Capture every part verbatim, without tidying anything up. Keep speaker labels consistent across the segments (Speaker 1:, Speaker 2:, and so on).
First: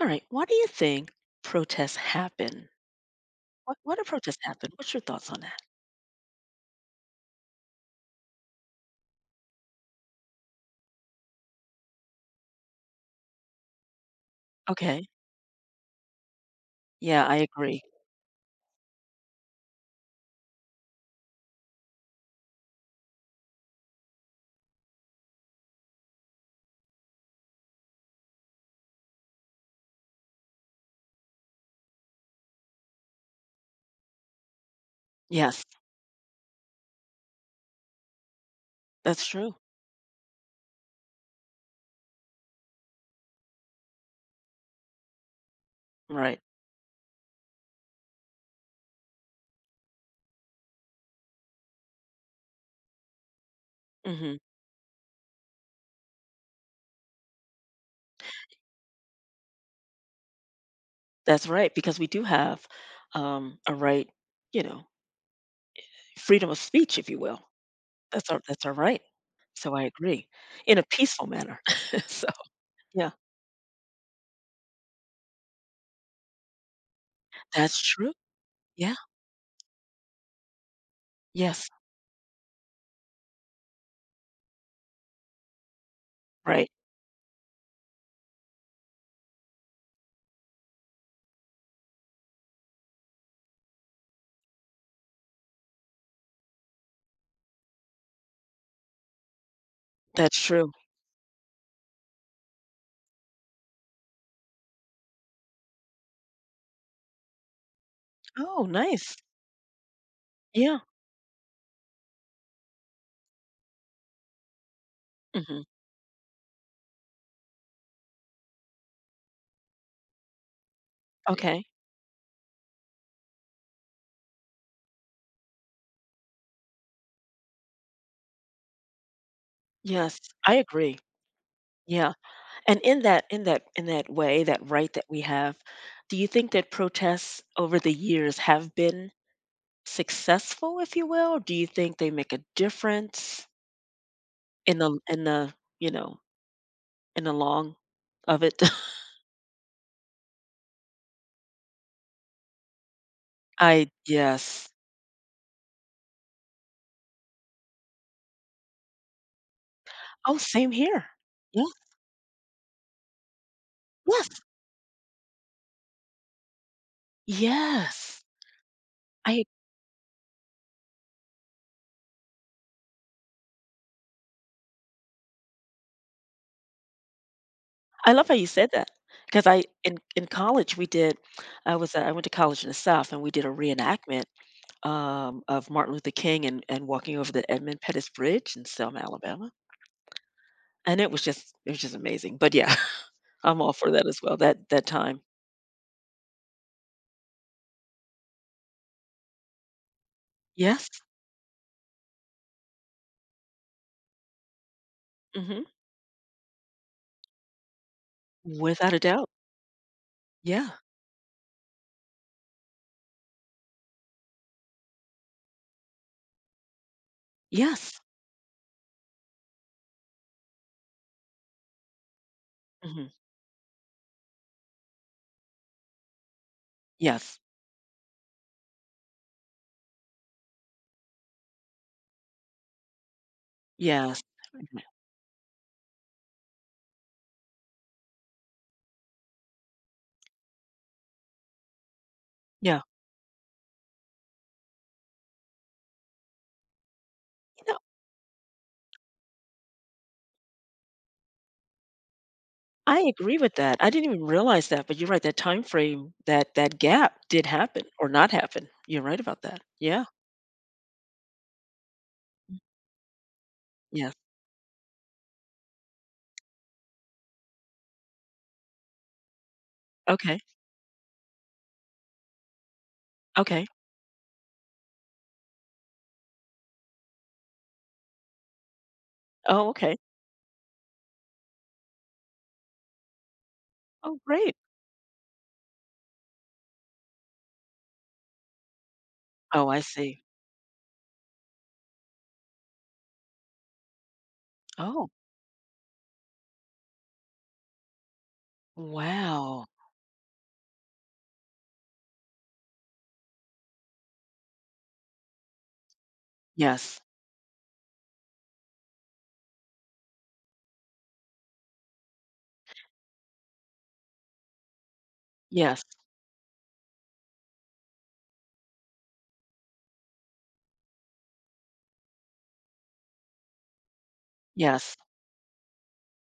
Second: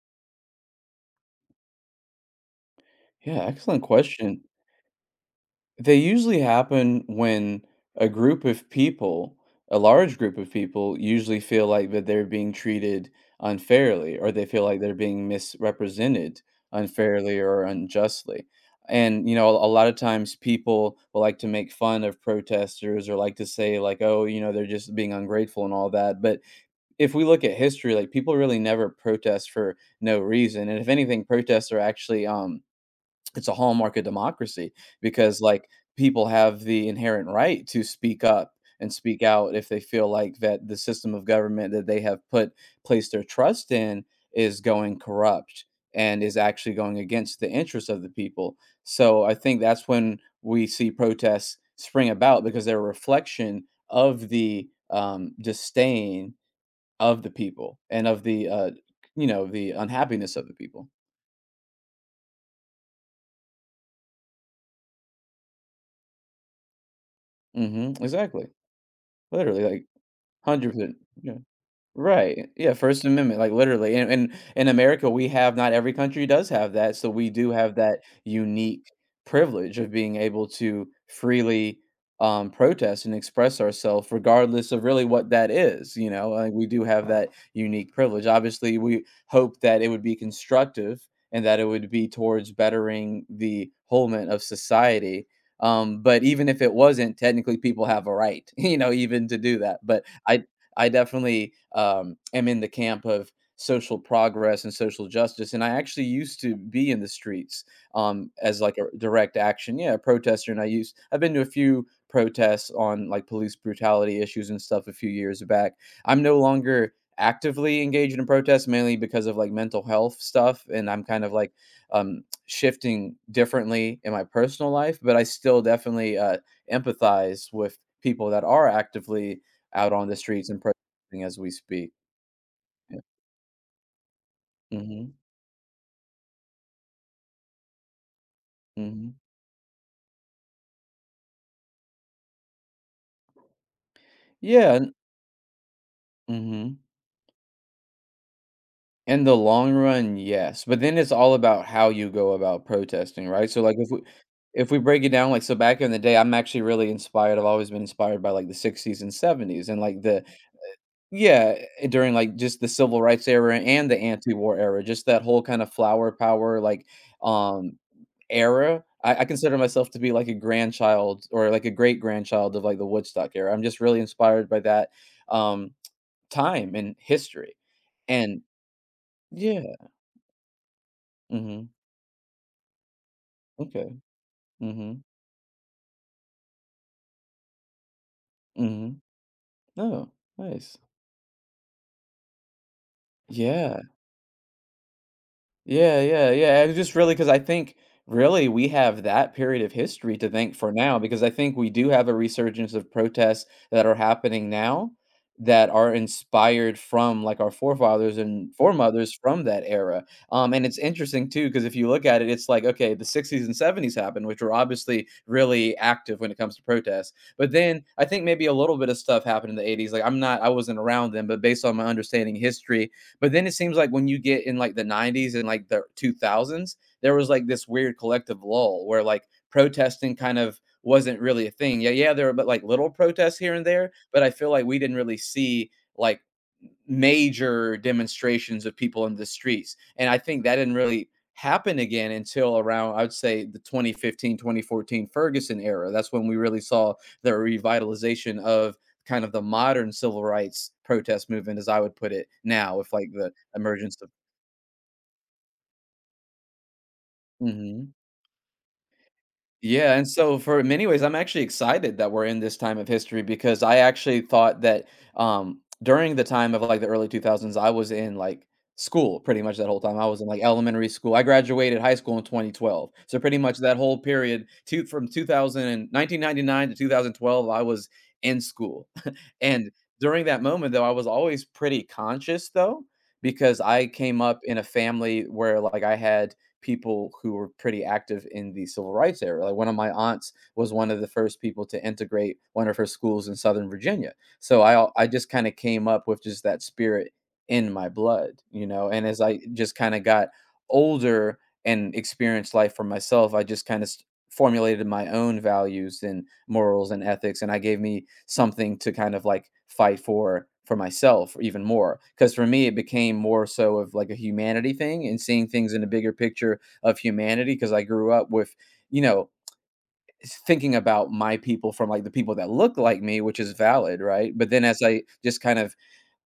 Speaker 1: All right. Why do you think protests happen?
Speaker 2: Yeah,
Speaker 1: What
Speaker 2: excellent
Speaker 1: what do protests
Speaker 2: question.
Speaker 1: happen? What's your thoughts on that?
Speaker 2: They usually happen when a group of people, a large group of people, usually feel like that they're being treated unfairly, or they feel like they're
Speaker 1: Okay.
Speaker 2: being misrepresented
Speaker 1: Yeah, I
Speaker 2: unfairly or
Speaker 1: agree.
Speaker 2: unjustly. And, you know, a lot of times people will like to make fun of protesters or like to say, like, oh, you know, they're just being ungrateful and all that. But if we look at history, like, people really never protest for no reason. And if anything, protests are actually, um, it's a hallmark of democracy because,
Speaker 1: Yes,
Speaker 2: like, people have the inherent right to speak up and speak
Speaker 1: that's
Speaker 2: out
Speaker 1: true.
Speaker 2: if they feel like that the system of government that they have put placed their trust in is going corrupt and is
Speaker 1: Right.
Speaker 2: actually going against the interests of the people. So I think that's when we see protests spring about, because they're a reflection of
Speaker 1: Hmm.
Speaker 2: the um, disdain of the people and of the uh, you know, the unhappiness of the people.
Speaker 1: That's right. Because we do have um, a right, you know, freedom of speech, if you will.
Speaker 2: hmm
Speaker 1: That's our
Speaker 2: Exactly,
Speaker 1: that's our right.
Speaker 2: literally,
Speaker 1: So
Speaker 2: like,
Speaker 1: I agree in a
Speaker 2: one hundred percent.
Speaker 1: peaceful
Speaker 2: Yeah.
Speaker 1: manner. So
Speaker 2: Right. Yeah, First
Speaker 1: yeah,
Speaker 2: Amendment, like, literally, and and in America, we have, not every country does have that, so we do have
Speaker 1: that's
Speaker 2: that
Speaker 1: true.
Speaker 2: unique
Speaker 1: Yeah.
Speaker 2: privilege of being able to
Speaker 1: Yes.
Speaker 2: freely, um, protest and express ourselves regardless of really what that is, you know? Like, we
Speaker 1: Right.
Speaker 2: do have that unique privilege. Obviously, we hope that it would be constructive and that it would be towards bettering the wholement of society, um, but even if it wasn't, technically people have a right, you know, even to do that. But
Speaker 1: That's
Speaker 2: I
Speaker 1: true.
Speaker 2: I definitely um, am in the camp of social progress and social justice. And I actually used to be in the streets um, as
Speaker 1: Oh,
Speaker 2: like a
Speaker 1: nice.
Speaker 2: direct action, yeah, a protester. And I
Speaker 1: Yeah.
Speaker 2: used I've been to a few protests on like police brutality issues and stuff a few years
Speaker 1: Hmm.
Speaker 2: back. I'm no longer actively engaged in protests, mainly because of like mental health stuff, and I'm kind of like
Speaker 1: Okay.
Speaker 2: um shifting differently in my personal life. But I still definitely uh empathize with people that are actively out on the
Speaker 1: Yes,
Speaker 2: streets
Speaker 1: I
Speaker 2: and
Speaker 1: agree.
Speaker 2: protesting as we speak.
Speaker 1: Yeah. And
Speaker 2: Yeah.
Speaker 1: in that in that in that way, that right that
Speaker 2: Mhm,
Speaker 1: we have, do you think that protests over the years have been
Speaker 2: mhm.
Speaker 1: successful, if you will? Do you think they make a difference
Speaker 2: Yeah,
Speaker 1: in
Speaker 2: and
Speaker 1: the in the, you know,
Speaker 2: mhm.
Speaker 1: in the long of it?
Speaker 2: In the long run, yes, but then it's all about how you go about protesting, right? So, like, if
Speaker 1: I
Speaker 2: we
Speaker 1: Yes.
Speaker 2: if we break it down, like, so back in the day, I'm actually really inspired, I've always been inspired by, like, the sixties and seventies and, like, the
Speaker 1: Oh, same here.
Speaker 2: yeah,
Speaker 1: Yeah.
Speaker 2: eh, during, like, just the civil rights era and the
Speaker 1: Yes.
Speaker 2: anti-war era, just that whole kind of flower power, like, um
Speaker 1: Yes.
Speaker 2: era. I I
Speaker 1: I
Speaker 2: consider myself to be like a grandchild or like a great grandchild of like the Woodstock era. I'm just really inspired by that, um, time and history.
Speaker 1: I love how
Speaker 2: And
Speaker 1: you said that because I
Speaker 2: yeah.
Speaker 1: in in college we did
Speaker 2: Mhm.
Speaker 1: I was uh, I went to college in the South and we did a
Speaker 2: Okay.
Speaker 1: reenactment
Speaker 2: Mhm.
Speaker 1: um, of Martin Luther King and and walking over the Edmund Pettus Bridge in Selma,
Speaker 2: Mhm.
Speaker 1: Alabama,
Speaker 2: Oh, nice.
Speaker 1: and it was just it was just amazing. But yeah, I'm all
Speaker 2: Yeah.
Speaker 1: for that as well. That that time.
Speaker 2: Yeah, yeah, yeah, and just really because I think, really, we have that period of history to thank for
Speaker 1: Yes.
Speaker 2: now, because I think we do have a resurgence of protests that are happening now
Speaker 1: Hmm.
Speaker 2: that are inspired from, like, our forefathers and
Speaker 1: Without a
Speaker 2: foremothers
Speaker 1: doubt.
Speaker 2: from that era, um, and
Speaker 1: Yeah.
Speaker 2: it's interesting too, because if you look at it, it's like, okay, the sixties and seventies happened, which were obviously really active when it comes to protests, but then
Speaker 1: Yes.
Speaker 2: I think maybe a little bit of stuff happened in the eighties, like, I'm not I wasn't around then, but based on my understanding of history.
Speaker 1: Hmm.
Speaker 2: But then it seems like when you get in like the nineties and like the two thousands, there was
Speaker 1: Yes.
Speaker 2: like this weird collective lull where like protesting kind of wasn't really a thing. Yeah, yeah, there were, but like little protests here and there,
Speaker 1: Yes.
Speaker 2: but I feel like we
Speaker 1: Mhm.
Speaker 2: didn't really see like major demonstrations of people in the streets. And I think that didn't really happen again until
Speaker 1: Yeah.
Speaker 2: around, I would say, the twenty fifteen, twenty fourteen Ferguson era. That's when we really saw the
Speaker 1: You know,
Speaker 2: revitalization of kind of the modern civil rights protest movement, as I would put it now, with
Speaker 1: I
Speaker 2: like the
Speaker 1: agree with that. I
Speaker 2: emergence of.
Speaker 1: didn't even realize that, but you're right. That time frame, that that gap did happen
Speaker 2: Mhm.
Speaker 1: or not happen. You're right about that.
Speaker 2: Yeah,
Speaker 1: Yeah.
Speaker 2: and so for in many ways, I'm actually excited that we're in this time of history, because I
Speaker 1: Yes.
Speaker 2: actually thought that um, during the time of like the early two thousands, I was in like school pretty much that whole time. I was in
Speaker 1: Okay,
Speaker 2: like elementary school. I graduated high school in twenty twelve. So pretty much
Speaker 1: okay.
Speaker 2: that whole period two, from two thousand and nineteen ninety-nine to two thousand twelve, I was in school.
Speaker 1: Oh,
Speaker 2: And
Speaker 1: okay.
Speaker 2: during that moment, though, I was always pretty conscious, though, because I
Speaker 1: Oh,
Speaker 2: came up
Speaker 1: great.
Speaker 2: in a family where like I had people who were pretty active in the civil rights era. Like, one
Speaker 1: Oh,
Speaker 2: of
Speaker 1: I
Speaker 2: my
Speaker 1: see.
Speaker 2: aunts was one of the first people to integrate one of her schools in Southern Virginia. So I al- I
Speaker 1: Oh,
Speaker 2: just kind of came up with just that spirit in my blood, you know. And as I
Speaker 1: wow.
Speaker 2: just kind of got older and experienced life for myself, I just kind of formulated my own values and morals
Speaker 1: Yes.
Speaker 2: and ethics, and I gave me something to kind of like fight for for myself even more, because for me it became more so of like a humanity thing and seeing things in
Speaker 1: Yes,
Speaker 2: a bigger picture of humanity, because I grew up with, you know, s- thinking about my people, from like the people that look like me, which is valid, right? But then as
Speaker 1: yes.
Speaker 2: I just kind of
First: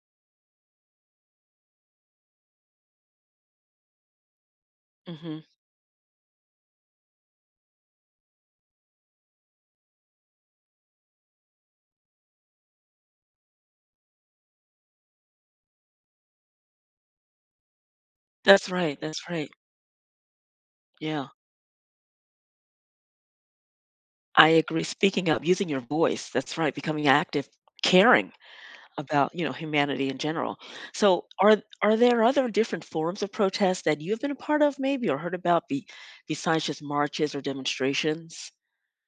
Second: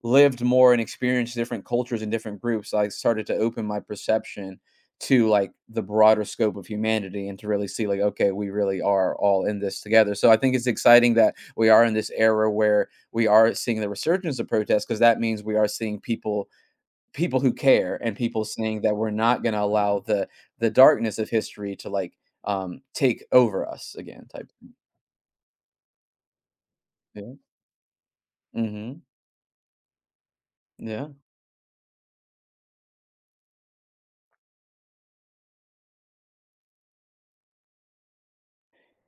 Speaker 2: lived more and experienced different cultures and different groups, I started to open my perception to
Speaker 1: Mhm.
Speaker 2: like the broader scope of humanity and to really see, like, okay, we really are all in this together. So I think it's exciting that we are in this era where we are seeing the resurgence of protests, because that means we are seeing people people who care and people
Speaker 1: That's
Speaker 2: saying that
Speaker 1: right,
Speaker 2: we're
Speaker 1: that's
Speaker 2: not
Speaker 1: right.
Speaker 2: going to allow the the darkness of
Speaker 1: Yeah,
Speaker 2: history to like um take over us again
Speaker 1: I
Speaker 2: type
Speaker 1: agree. Speaking up, using your voice, that's right, becoming
Speaker 2: yeah
Speaker 1: active, caring
Speaker 2: mhm
Speaker 1: about, you know, humanity in general.
Speaker 2: yeah.
Speaker 1: So are are there other different forms of protest that you've been a part of maybe or heard about be, besides just marches or demonstrations?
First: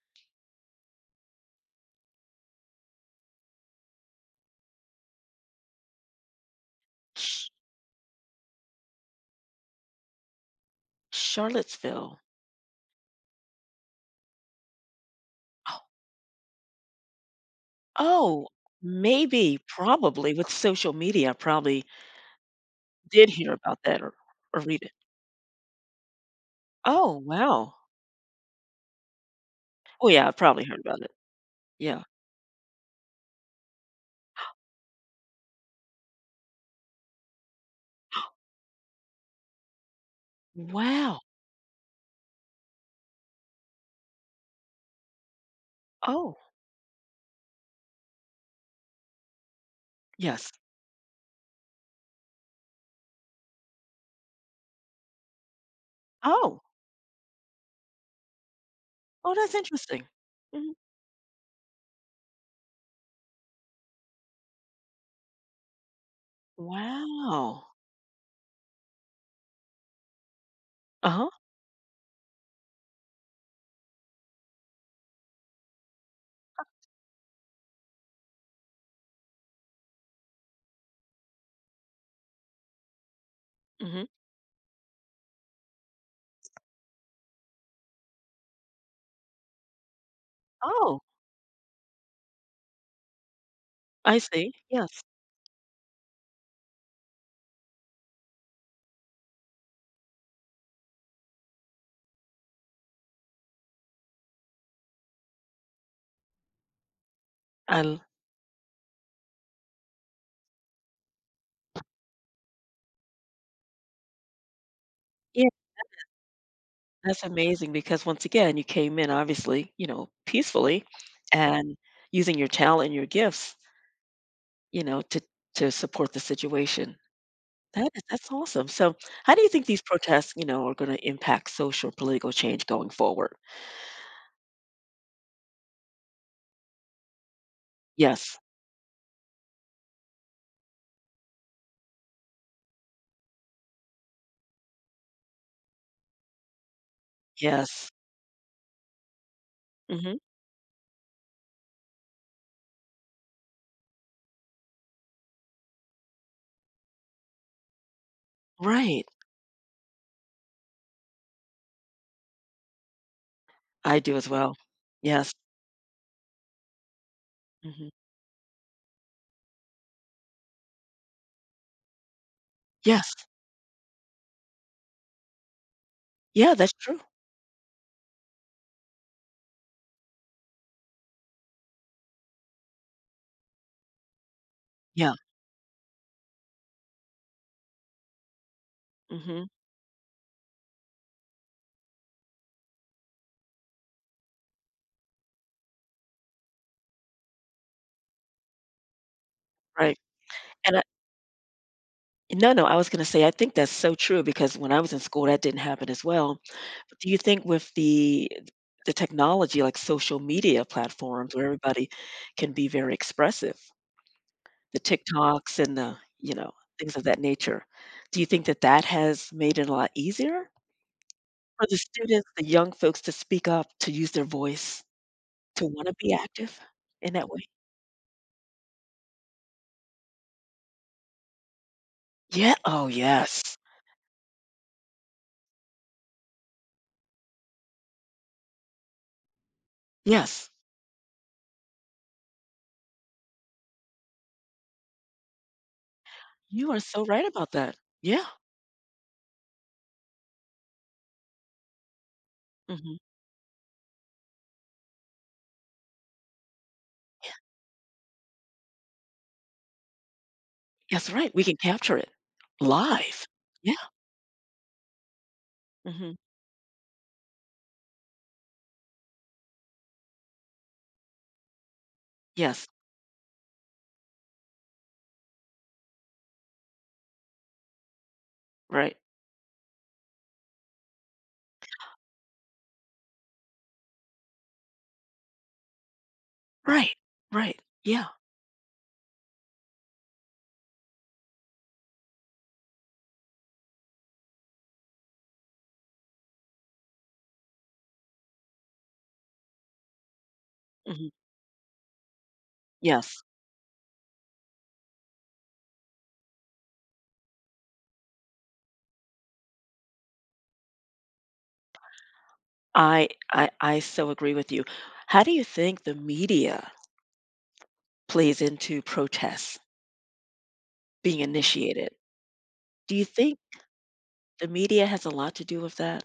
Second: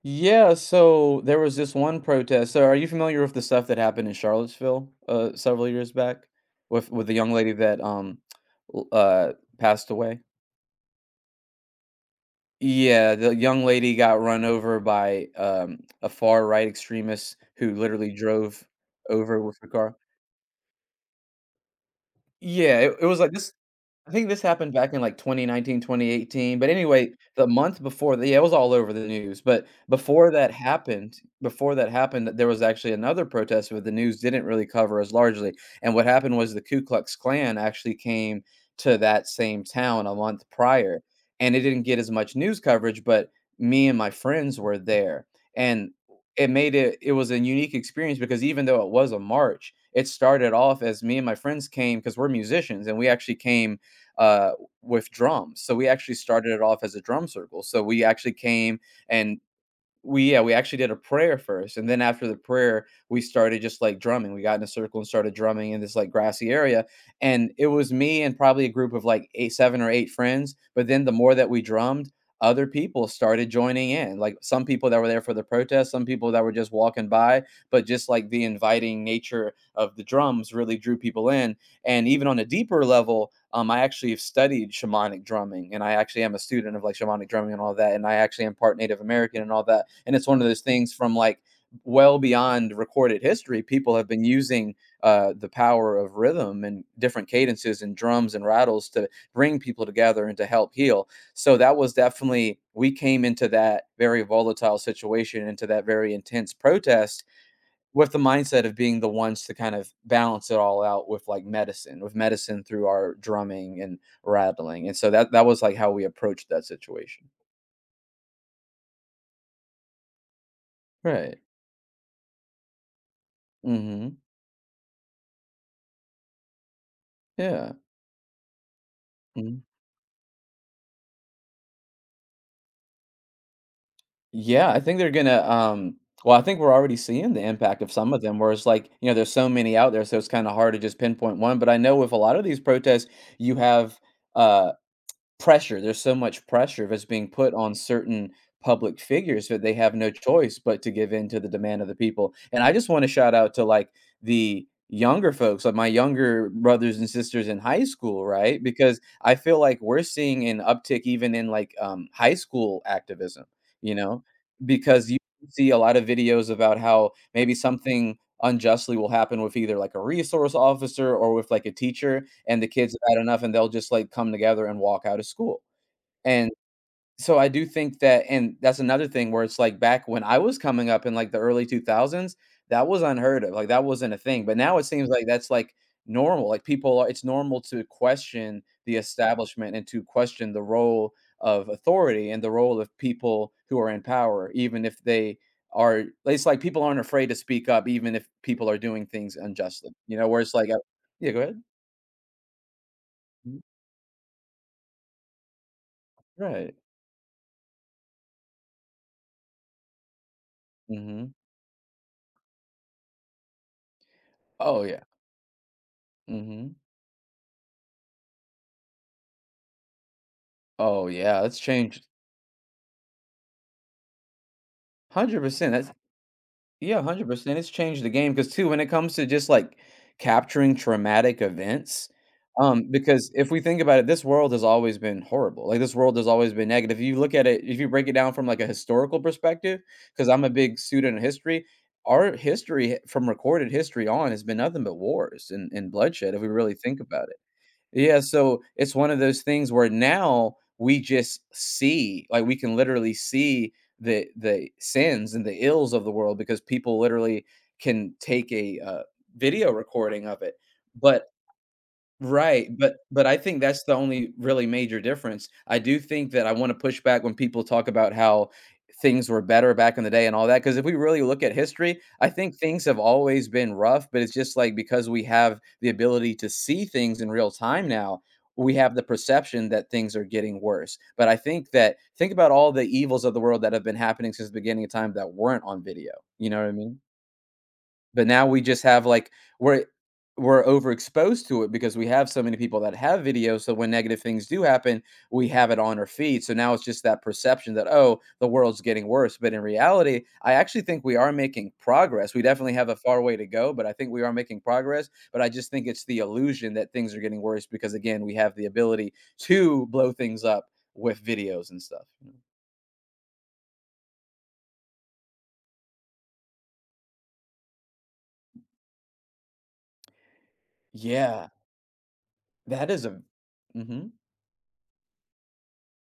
Speaker 2: Yeah, so there was this one protest. So are you familiar with the stuff that happened in Charlottesville uh, several years back with with the young
Speaker 1: Sh
Speaker 2: lady that um l- uh passed away?
Speaker 1: Charlottesville.
Speaker 2: Yeah, the young lady got run over by um
Speaker 1: Oh,
Speaker 2: a far right extremist who literally
Speaker 1: oh,
Speaker 2: drove over with
Speaker 1: maybe,
Speaker 2: her car.
Speaker 1: probably with social media, I probably
Speaker 2: Yeah, it, it was
Speaker 1: did
Speaker 2: like this
Speaker 1: hear about that
Speaker 2: I
Speaker 1: or,
Speaker 2: think this
Speaker 1: or
Speaker 2: happened
Speaker 1: read
Speaker 2: back
Speaker 1: it.
Speaker 2: in like twenty nineteen, twenty eighteen. But anyway,
Speaker 1: Oh,
Speaker 2: the
Speaker 1: wow.
Speaker 2: month before the yeah, it was all over the news, but
Speaker 1: Oh yeah,
Speaker 2: before
Speaker 1: I
Speaker 2: that
Speaker 1: probably heard about it.
Speaker 2: happened before that
Speaker 1: Yeah.
Speaker 2: happened, there was actually another protest, but the news didn't really cover as largely, and what happened was the Ku Klux Klan actually came to that same town a month prior,
Speaker 1: Wow.
Speaker 2: and it didn't get as much news coverage, but me and my friends were there, and
Speaker 1: Oh,
Speaker 2: it made it it was a unique experience because even though it was a march, it started
Speaker 1: yes.
Speaker 2: off as me and my friends came because 'cause we're musicians, and we actually came uh, with drums. So we actually started it
Speaker 1: Oh.
Speaker 2: off as a drum circle. So we actually came
Speaker 1: Oh,
Speaker 2: and
Speaker 1: that's interesting.
Speaker 2: we yeah, we
Speaker 1: Mhm.
Speaker 2: actually did a prayer first. And then after the prayer, we started just like drumming. We got in a circle and started drumming in this like grassy area. And it
Speaker 1: Wow.
Speaker 2: was me and probably a group of like eight, seven or eight friends. But then the
Speaker 1: Uh-huh.
Speaker 2: more that we drummed, other people started joining in. Like, some people that were there for the protest, some people that were just walking by, but just like the inviting nature of the drums really drew people in. And even on a deeper level, um, I
Speaker 1: Mhm.
Speaker 2: actually have studied shamanic drumming, and I actually am a student of like shamanic drumming and all that. And I actually am part Native American and all that. And it's one of those things
Speaker 1: Oh,
Speaker 2: from like well beyond recorded history. People have
Speaker 1: I
Speaker 2: been
Speaker 1: see.
Speaker 2: using
Speaker 1: Yes.
Speaker 2: uh, the power of rhythm and different cadences and drums and rattles to bring people together and to help heal. So that was definitely, we came into that very volatile situation, into that very intense protest
Speaker 1: I l
Speaker 2: with the mindset of being the ones to kind of balance it all out with, like, medicine with medicine through our drumming and rattling, and so that that
Speaker 1: Yeah,
Speaker 2: was, like, how we approached that
Speaker 1: that's
Speaker 2: situation.
Speaker 1: amazing because once again, you came in obviously, you know, peacefully
Speaker 2: Right.
Speaker 1: and using your talent and your gifts,
Speaker 2: Mhm.
Speaker 1: you know, to to support the situation.
Speaker 2: Yeah.
Speaker 1: That is that's awesome. So, how do you
Speaker 2: Mhm.
Speaker 1: think these protests, you know, are gonna impact social political change going forward?
Speaker 2: Yeah, I think they're gonna, um well, I think we're already seeing the impact of some of them
Speaker 1: Yes.
Speaker 2: where it's like, you know, there's so many out there, so it's kinda hard to just pinpoint one, but I know with a lot of these protests. you have, uh Pressure, there's so much pressure that's being put on
Speaker 1: Yes.
Speaker 2: certain public figures that they have no
Speaker 1: Mhm.
Speaker 2: choice but to give in to the demand of the people, and I just wanna shout out to, like, the younger folks, like, my younger brothers and sisters in high school, right? Because
Speaker 1: Right.
Speaker 2: I feel like we're seeing an uptick even in, like, um, high school activism, you
Speaker 1: I do
Speaker 2: know?
Speaker 1: as well.
Speaker 2: Because you
Speaker 1: Yes.
Speaker 2: see a lot of videos about how maybe
Speaker 1: Mhm.
Speaker 2: something unjustly will happen with either like a resource officer or with like a teacher, and the kids
Speaker 1: Yes.
Speaker 2: have had enough and they'll just like come together and walk out of school. And
Speaker 1: Yeah, that's true.
Speaker 2: so I do think that, and that's another thing where it's like back when I was coming up in like the early two thousands, that was unheard of, like, that wasn't a thing, but now it seems
Speaker 1: Yeah.
Speaker 2: like that's like normal, like people are it's normal to question the
Speaker 1: Mhm.
Speaker 2: establishment and to question the role of authority and the role of people who are in power, even if they are it's like people aren't afraid to speak up even if people are doing things unjustly,
Speaker 1: Right.
Speaker 2: you know, where it's like,
Speaker 1: And
Speaker 2: uh
Speaker 1: I
Speaker 2: Yeah, go ahead.
Speaker 1: No, no, I was gonna say, I think
Speaker 2: Mhm,
Speaker 1: that's so true because when I was in school, that didn't happen as well.
Speaker 2: right.
Speaker 1: But do you think with the the technology, like social media
Speaker 2: Mhm.
Speaker 1: platforms where everybody can be very expressive, the
Speaker 2: Oh, yeah.
Speaker 1: TikToks and the, you know,
Speaker 2: Mhm.
Speaker 1: things of that nature, do you think that that has made it a lot easier
Speaker 2: Oh, yeah, it's
Speaker 1: for the
Speaker 2: changed
Speaker 1: students, the young folks to speak up, to use their voice, to
Speaker 2: one hundred percent, that's
Speaker 1: wanna be active
Speaker 2: yeah,
Speaker 1: in that way?
Speaker 2: one hundred percent, it's changed the game because too, when it comes to just, like, capturing traumatic events,
Speaker 1: Yeah.
Speaker 2: um,
Speaker 1: Oh,
Speaker 2: because if
Speaker 1: yes.
Speaker 2: we think about it, this world has always been horrible, like, this world has always been negative. If you look at it If you break it down from, like, a historical perspective, because 'cause I'm a
Speaker 1: Yes.
Speaker 2: big student of history, our history h- from recorded history on has been nothing but wars and and bloodshed if we
Speaker 1: You
Speaker 2: really
Speaker 1: are
Speaker 2: think
Speaker 1: so right
Speaker 2: about it.
Speaker 1: about that.
Speaker 2: Yeah,
Speaker 1: Yeah.
Speaker 2: so it's one of those things where now we just see, like we can
Speaker 1: Mhm.
Speaker 2: literally see the the sins and the ills of the world because people literally can take a uh, video recording of it.
Speaker 1: That's
Speaker 2: But
Speaker 1: right. We can capture it
Speaker 2: Right, but but
Speaker 1: live.
Speaker 2: I think
Speaker 1: Yeah.
Speaker 2: that's the only really major difference. I do
Speaker 1: Mhm.
Speaker 2: think that I wanna push back when people talk about how things were better back in the day and all that, because if we really look at history, I think
Speaker 1: Yes.
Speaker 2: things have always been rough, but it's just like because we have the ability to see things in real time now, we have
Speaker 1: Right.
Speaker 2: the perception that things are getting worse. But I think that think about all the evils of the world that have been happening since the beginning of time that weren't on video, you know what I
Speaker 1: Right.
Speaker 2: mean?
Speaker 1: Right. Yeah.
Speaker 2: But now we just have, like we're we're overexposed to it because we have so many people that have videos, so when negative things do happen, we have it on our feed, so now it's just that perception that, "Oh, the world's getting worse," but in reality, I actually think
Speaker 1: Mhm.
Speaker 2: we are making progress. We definitely have a far
Speaker 1: Yes.
Speaker 2: way to go, but I think we are making progress, but I just think it's the illusion that things are getting worse because, again, we have the ability to blow things up with videos and stuff.
Speaker 1: I I I so agree with you. How do you think the media plays into protests being
Speaker 2: Yeah.
Speaker 1: initiated?
Speaker 2: that
Speaker 1: Do you
Speaker 2: is a
Speaker 1: think
Speaker 2: Mhm.
Speaker 1: the media has a lot to do with that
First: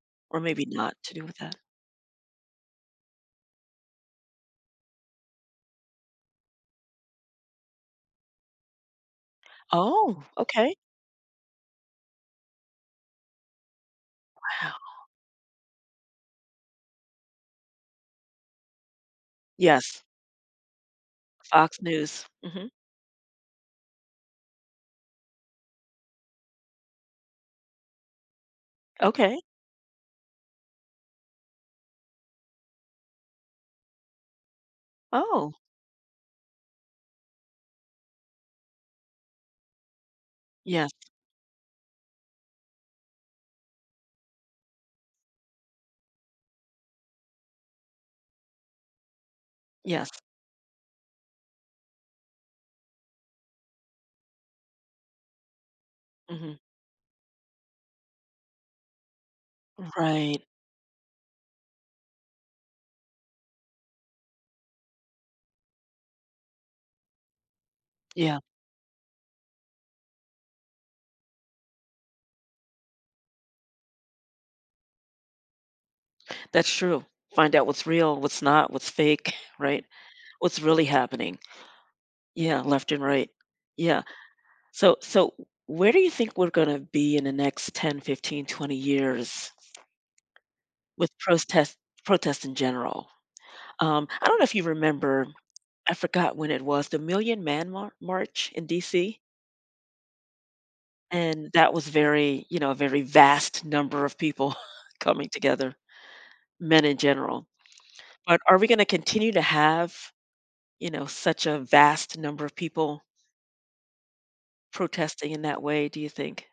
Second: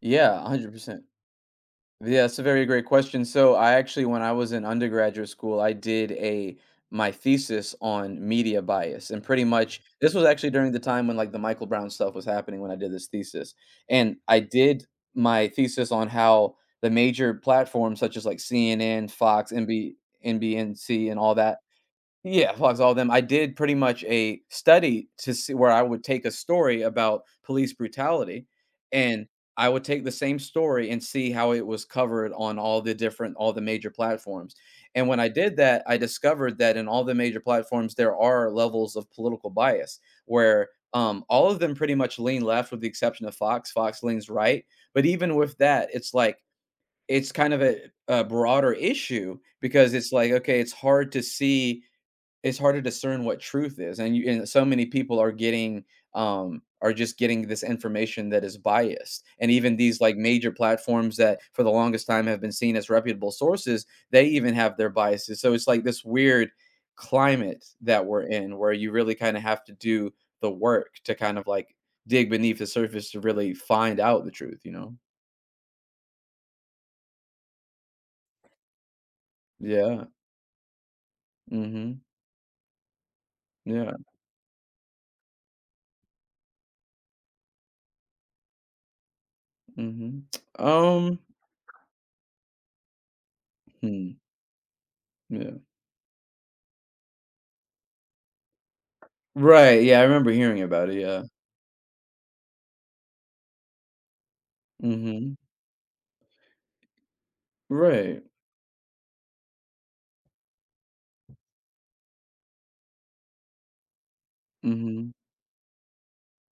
Speaker 2: Yeah,
Speaker 1: or maybe not
Speaker 2: one hundred percent.
Speaker 1: to do with that?
Speaker 2: Yeah, that's a very great question. So I actually, when I was in undergraduate school, I did a my thesis on media bias, and pretty much this
Speaker 1: Oh,
Speaker 2: was actually during
Speaker 1: okay.
Speaker 2: the time when like the Michael Brown stuff was happening when I did this thesis, and I
Speaker 1: Wow.
Speaker 2: did my thesis on how the major platforms such as like C N N, Fox, M B,
Speaker 1: Yes.
Speaker 2: N B N C, and all that,
Speaker 1: Fox News.
Speaker 2: yeah,
Speaker 1: Mhm.
Speaker 2: plus all of them. I did pretty much a study to see where I would take a story about police brutality, and
Speaker 1: Okay.
Speaker 2: I would take the same story and see how it was covered on all the different all the major platforms. And when I
Speaker 1: Oh,
Speaker 2: did that, I discovered that in all the major platforms there are levels of political bias where
Speaker 1: yes.
Speaker 2: um, all of them pretty much lean left with the exception of Fox. Fox leans right, but even with that, it's like it's kind of a, a broader issue because
Speaker 1: Yes.
Speaker 2: it's like okay, it's hard to see it's hard to discern what truth is, and you and so many people are getting
Speaker 1: Mhm.
Speaker 2: um are just getting this information that is biased, and even these like
Speaker 1: Right.
Speaker 2: major platforms that for the longest time have been seen as reputable sources, they even have their biases. So it's like this weird climate that we're
Speaker 1: Yeah.
Speaker 2: in where you really kind of have to do the work to kind of like dig beneath the surface to really find out the truth, you know?
Speaker 1: That's true. Find out what's real, what's not, what's fake. Right?
Speaker 2: Yeah.
Speaker 1: What's really happening.
Speaker 2: Mhm.
Speaker 1: Yeah, left and right.
Speaker 2: Yeah.
Speaker 1: Yeah. So so where do you think we're going to be in the next ten, fifteen, twenty years
Speaker 2: Mhm. um
Speaker 1: with protest protest in general? Um,
Speaker 2: hmm,
Speaker 1: I don't know if you remember,
Speaker 2: yeah.
Speaker 1: I forgot when it was, the Million Man Mar- March in D C,
Speaker 2: Right. Yeah, I remember hearing about it. Yeah.
Speaker 1: and that was very, you know, a very vast number of people coming
Speaker 2: Mhm.
Speaker 1: together, men in general.
Speaker 2: Right.
Speaker 1: But are we going to continue to have you know, such a vast number of people
Speaker 2: Mhm.
Speaker 1: protesting in that way, do you think?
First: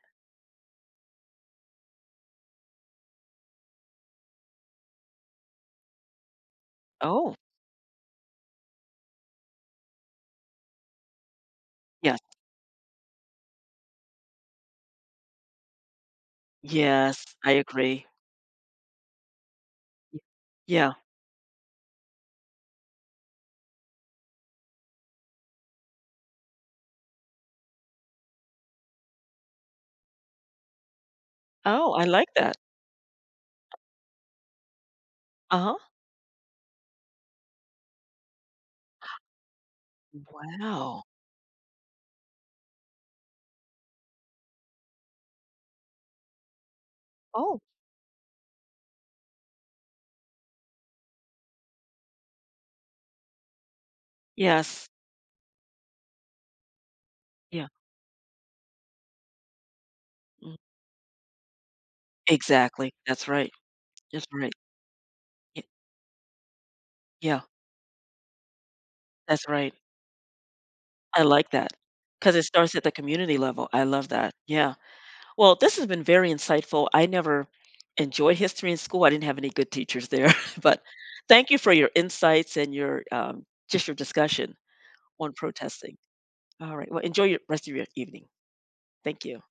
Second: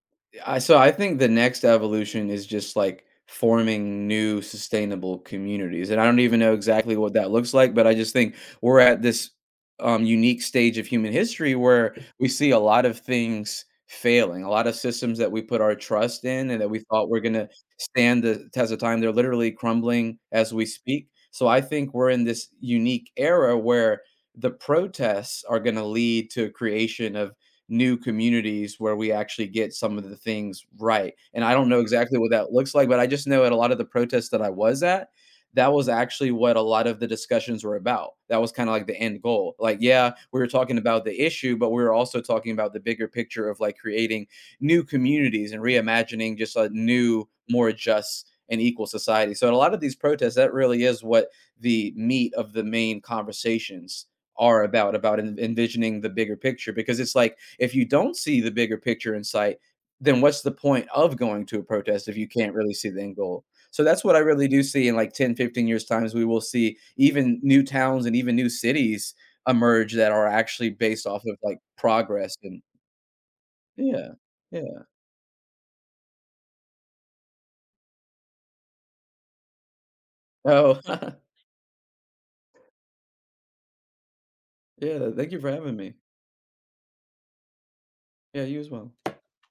Speaker 2: I so I think the next evolution is just, like, forming new sustainable communities, and I don't even know exactly what that
Speaker 1: Oh,
Speaker 2: looks like, but I just think we're at this, um, unique stage of human history where
Speaker 1: yes.
Speaker 2: we see a lot of things failing, a lot of systems that we put our trust in and that we thought were
Speaker 1: Yes,
Speaker 2: gonna
Speaker 1: I agree.
Speaker 2: stand the test of time, they're literally crumbling
Speaker 1: Y
Speaker 2: as we
Speaker 1: Yeah.
Speaker 2: speak. So I think we're in this unique era where the protests are gonna lead to a creation of new communities where we actually get some of the things right. And I don't know
Speaker 1: Oh, I
Speaker 2: exactly
Speaker 1: like
Speaker 2: what that
Speaker 1: that.
Speaker 2: looks like, but I just know at a lot of the protests that I was at, that
Speaker 1: Uh-huh.
Speaker 2: was actually what a lot of the discussions were about. That was kind of like the end goal. Like, yeah, we were talking
Speaker 1: Wow.
Speaker 2: about the issue, but we were also talking about the bigger picture of like creating new communities and reimagining just a new,
Speaker 1: Oh,
Speaker 2: more just and equal society. So, in a lot of these protests, that really is what the meat of the main conversations are
Speaker 1: yes.
Speaker 2: about about en- envisioning the bigger picture, because it's like
Speaker 1: Yeah.
Speaker 2: if you don't see the bigger picture in sight, then what's the
Speaker 1: Mm.
Speaker 2: point of going to a protest if you can't really see
Speaker 1: Exactly.
Speaker 2: the end
Speaker 1: That's
Speaker 2: goal?
Speaker 1: right.
Speaker 2: So that's what I
Speaker 1: That's
Speaker 2: really
Speaker 1: right.
Speaker 2: do see in like ten,
Speaker 1: Y
Speaker 2: fifteen years times, we will see even
Speaker 1: Yeah.
Speaker 2: new towns and even new cities
Speaker 1: That's right.
Speaker 2: emerge that are actually based off
Speaker 1: I
Speaker 2: of
Speaker 1: like
Speaker 2: like
Speaker 1: that
Speaker 2: progress
Speaker 1: because it
Speaker 2: and
Speaker 1: starts at the community level. I love
Speaker 2: yeah.
Speaker 1: that. Yeah.
Speaker 2: Yeah.
Speaker 1: Well, this has been very insightful. I never enjoyed history in school. I didn't have any good teachers there,
Speaker 2: Oh.
Speaker 1: but thank you for your insights and your um, just your discussion
Speaker 2: Yeah, thank
Speaker 1: on
Speaker 2: you for having me.
Speaker 1: protesting. All right. Well, enjoy your rest of your evening.
Speaker 2: Yeah, you as well.
Speaker 1: Thank you.